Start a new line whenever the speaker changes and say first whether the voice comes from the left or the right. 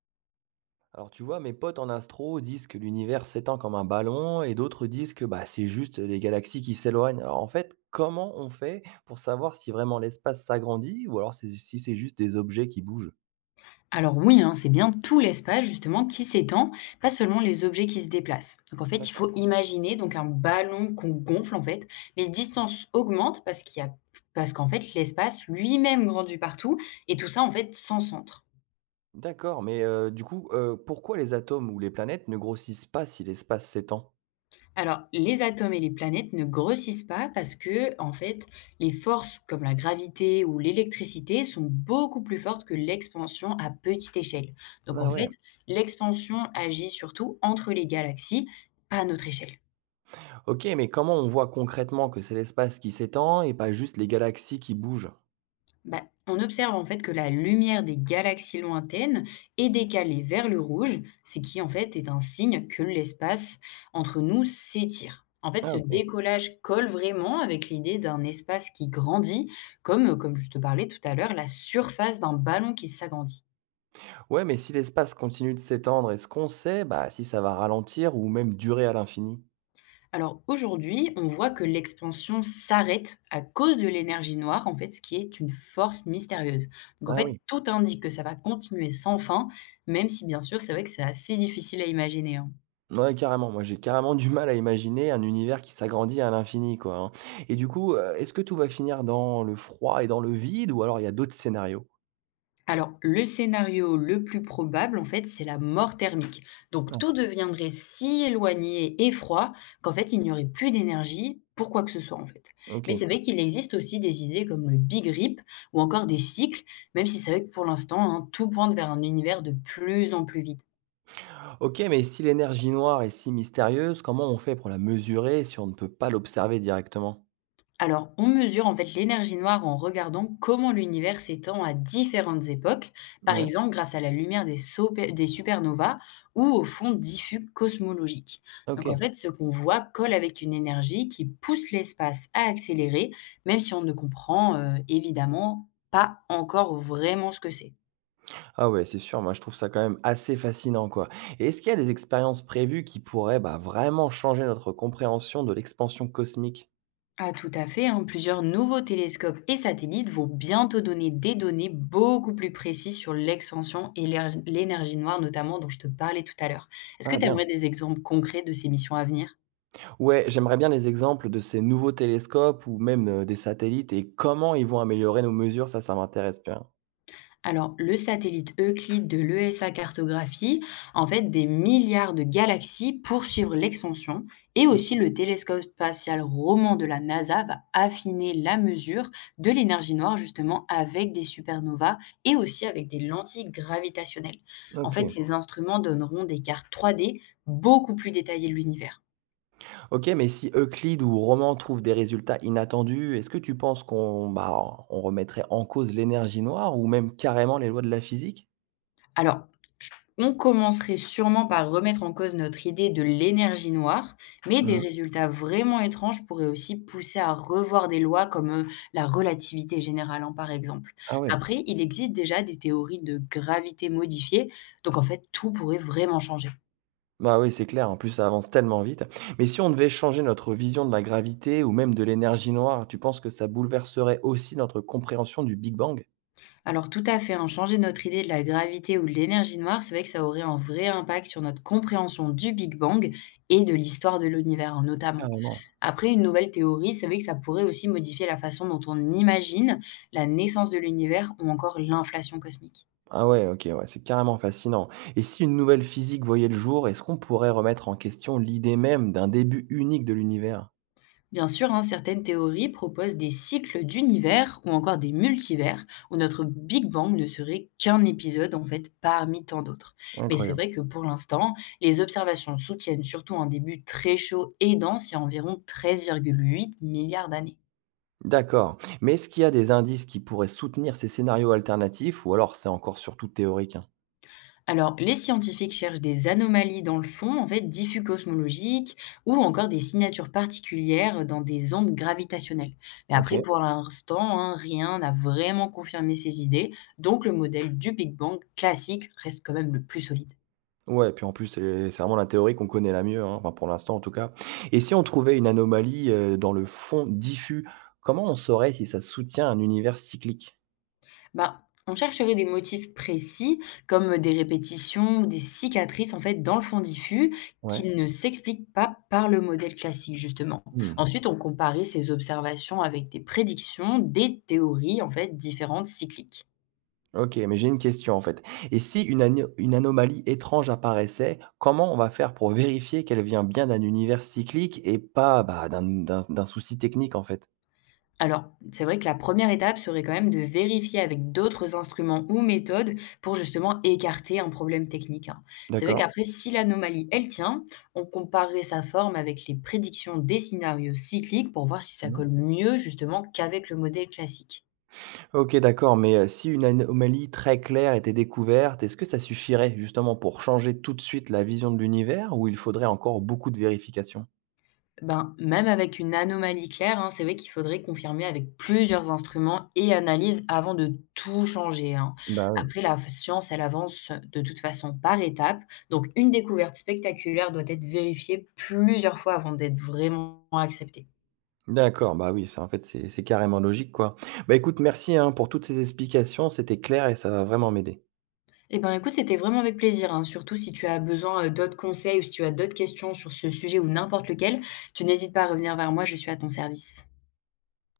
right: Alors tu vois, mes potes en astro disent que l'univers s'étend comme un ballon et d'autres disent que c'est juste les galaxies qui s'éloignent. Alors en fait, comment on fait pour savoir si vraiment l'espace s'agrandit ou alors si c'est juste des objets qui bougent.
left: Alors oui, hein, c'est bien tout l'espace justement qui s'étend, pas seulement les objets qui se déplacent. Donc en fait, il
right: D'accord.
left: faut imaginer donc un ballon qu'on gonfle en fait. Les distances augmentent parce qu'en fait l'espace lui-même grandit partout et tout ça en fait sans centre.
right: D'accord, mais du coup, pourquoi les atomes ou les planètes ne grossissent pas si l'espace s'étend?
left: Alors les atomes et les planètes ne grossissent pas parce que en fait les forces comme la gravité ou l'électricité sont beaucoup plus fortes que l'expansion à petite échelle. Donc en
right: Ah ouais.
left: fait, l'expansion agit surtout entre les galaxies, pas à notre échelle.
right: Ok, mais comment on voit concrètement que c'est l'espace qui s'étend et pas juste les galaxies qui bougent?
left: Bah, on observe en fait que la lumière des galaxies lointaines est décalée vers le rouge, ce qui en fait est un signe que l'espace entre nous s'étire. En fait,
right: Ah
left: ce
right: ok.
left: décollage colle vraiment avec l'idée d'un espace qui grandit, comme je te parlais tout à l'heure, la surface d'un ballon qui s'agrandit.
right: Ouais, mais si l'espace continue de s'étendre, est-ce qu'on sait si ça va ralentir ou même durer à l'infini?
left: Alors aujourd'hui, on voit que l'expansion s'arrête à cause de l'énergie noire, en fait, ce qui est une force mystérieuse. Donc en
right: Ah
left: fait,
right: oui.
left: tout indique que ça va continuer sans fin, même si bien sûr, c'est vrai que c'est assez difficile à imaginer, hein.
right: Ouais, carrément. Moi, j'ai carrément du mal à imaginer un univers qui s'agrandit à l'infini, quoi, hein. Et du coup, est-ce que tout va finir dans le froid et dans le vide ou alors il y a d'autres scénarios?
left: Alors, le scénario le plus probable, en fait, c'est la mort thermique. Donc,
right: Ah,
left: tout deviendrait si éloigné et froid qu'en fait, il n'y aurait plus d'énergie pour quoi que ce soit, en fait.
right: OK.
left: Mais c'est vrai qu'il existe aussi des idées comme le Big Rip ou encore des cycles, même si c'est vrai que pour l'instant, hein, tout pointe vers un univers de plus en plus vite.
right: OK, mais si l'énergie noire est si mystérieuse, comment on fait pour la mesurer si on ne peut pas l'observer directement?
left: Alors, on mesure en fait l'énergie noire en regardant comment l'univers s'étend à différentes époques, par
right: Ouais.
left: exemple grâce à la lumière des supernovas ou au fond diffus cosmologique. Donc en
right: OK.
left: fait, ce qu'on voit colle avec une énergie qui pousse l'espace à accélérer, même si on ne comprend évidemment pas encore vraiment ce que c'est.
right: Ah ouais, c'est sûr, moi je trouve ça quand même assez fascinant, quoi. Et est-ce qu'il y a des expériences prévues qui pourraient, vraiment changer notre compréhension de l'expansion cosmique?
left: Ah, tout à fait, hein, plusieurs nouveaux télescopes et satellites vont bientôt donner des données beaucoup plus précises sur l'expansion et l'énergie noire, notamment dont je te parlais tout à l'heure. Est-ce que
right: Ah
left: tu
right: bien.
left: aimerais des exemples concrets de ces missions à venir?
right: Ouais, j'aimerais bien des exemples de ces nouveaux télescopes ou même des satellites et comment ils vont améliorer nos mesures, ça m'intéresse bien.
left: Alors, le satellite Euclide de l'ESA cartographie, en fait, des milliards de galaxies pour suivre l'expansion. Et
right: Ok.
left: aussi, le télescope spatial Roman de la NASA va affiner la mesure de l'énergie noire, justement, avec des supernovas et aussi avec des lentilles gravitationnelles. En fait,
right: Ok,
left: ces instruments donneront des cartes 3D beaucoup plus détaillées de l'univers.
right: Ok, mais si Euclide ou Roman trouvent des résultats inattendus, est-ce que tu penses qu'on on remettrait en cause l'énergie noire ou même carrément les lois de la physique?
left: Alors, j on commencerait sûrement par remettre en cause notre idée de l'énergie noire, mais des
right: Mhm.
left: résultats vraiment étranges pourraient aussi pousser à revoir des lois comme, la relativité générale, hein, par exemple.
right: Ah oui.
left: Après, il existe déjà des théories de gravité modifiée, donc en fait, tout pourrait vraiment changer.
right: Bah oui, c'est clair, en plus ça avance tellement vite. Mais si on devait changer notre vision de la gravité ou même de l'énergie noire, tu penses que ça bouleverserait aussi notre compréhension du Big Bang?
left: Alors tout à fait, hein, changer notre idée de la gravité ou de l'énergie noire, c'est vrai que ça aurait un vrai impact sur notre compréhension du Big Bang et de l'histoire de l'univers, hein, notamment.
right: Carrément.
left: Après, une nouvelle théorie, c'est vrai que ça pourrait aussi modifier la façon dont on imagine la naissance de l'univers ou encore l'inflation cosmique.
right: Ah ouais, OK, ouais, c'est carrément fascinant. Et si une nouvelle physique voyait le jour, est-ce qu'on pourrait remettre en question l'idée même d'un début unique de l'univers?
left: Bien sûr, hein, certaines théories proposent des cycles d'univers ou encore des multivers où notre Big Bang ne serait qu'un épisode en fait parmi tant d'autres. Mais c'est
right: Incroyable.
left: vrai que pour l'instant, les observations soutiennent surtout un début très chaud et dense il y a environ 13,8 milliards d'années.
right: D'accord. Mais est-ce qu'il y a des indices qui pourraient soutenir ces scénarios alternatifs ou alors c'est encore surtout théorique, hein?
left: Alors, les scientifiques cherchent des anomalies dans le fond, en fait, diffus cosmologiques, ou encore des signatures particulières dans des ondes gravitationnelles. Mais après,
right: OK.
left: pour l'instant, hein, rien n'a vraiment confirmé ces idées, donc le modèle du Big Bang classique reste quand même le plus solide.
right: Ouais, puis en plus, c'est vraiment la théorie qu'on connaît la mieux, hein, enfin pour l'instant en tout cas. Et si on trouvait une anomalie, dans le fond diffus, comment on saurait si ça soutient un univers cyclique?
left: Bah, on chercherait des motifs précis, comme des répétitions ou des cicatrices en fait dans le fond diffus,
right: Ouais.
left: qui ne s'expliquent pas par le modèle classique justement.
right: Mmh.
left: Ensuite, on comparait ces observations avec des prédictions, des théories en fait différentes cycliques.
right: OK, mais j'ai une question, en fait. Et si une anomalie étrange apparaissait, comment on va faire pour vérifier qu'elle vient bien d'un univers cyclique et pas, bah, d'un souci technique, en fait?
left: Alors, c'est vrai que la première étape serait quand même de vérifier avec d'autres instruments ou méthodes pour justement écarter un problème technique, hein. C'est vrai
right: D'accord.
left: qu'après, si l'anomalie, elle tient, on comparerait sa forme avec les prédictions des scénarios cycliques pour voir si ça
right: Mmh.
left: colle mieux justement qu'avec le modèle classique.
right: OK, d'accord, mais si une anomalie très claire était découverte, est-ce que ça suffirait justement pour changer tout de suite la vision de l'univers ou il faudrait encore beaucoup de vérifications?
left: Ben, même avec une anomalie claire, hein, c'est vrai qu'il faudrait confirmer avec plusieurs instruments et analyses avant de tout changer, hein.
right: Bah, oui.
left: Après, la science, elle avance de toute façon par étapes. Donc, une découverte spectaculaire doit être vérifiée plusieurs fois avant d'être vraiment acceptée.
right: D'accord, bah, oui, ça, en fait, c'est carrément logique, quoi. Bah, écoute, merci, hein, pour toutes ces explications, c'était clair et ça va vraiment m'aider.
left: Eh ben, écoute, c'était vraiment avec plaisir, hein. Surtout si tu as besoin, d'autres conseils ou si tu as d'autres questions sur ce sujet ou n'importe lequel, tu n'hésites pas à revenir vers moi, je suis à ton service.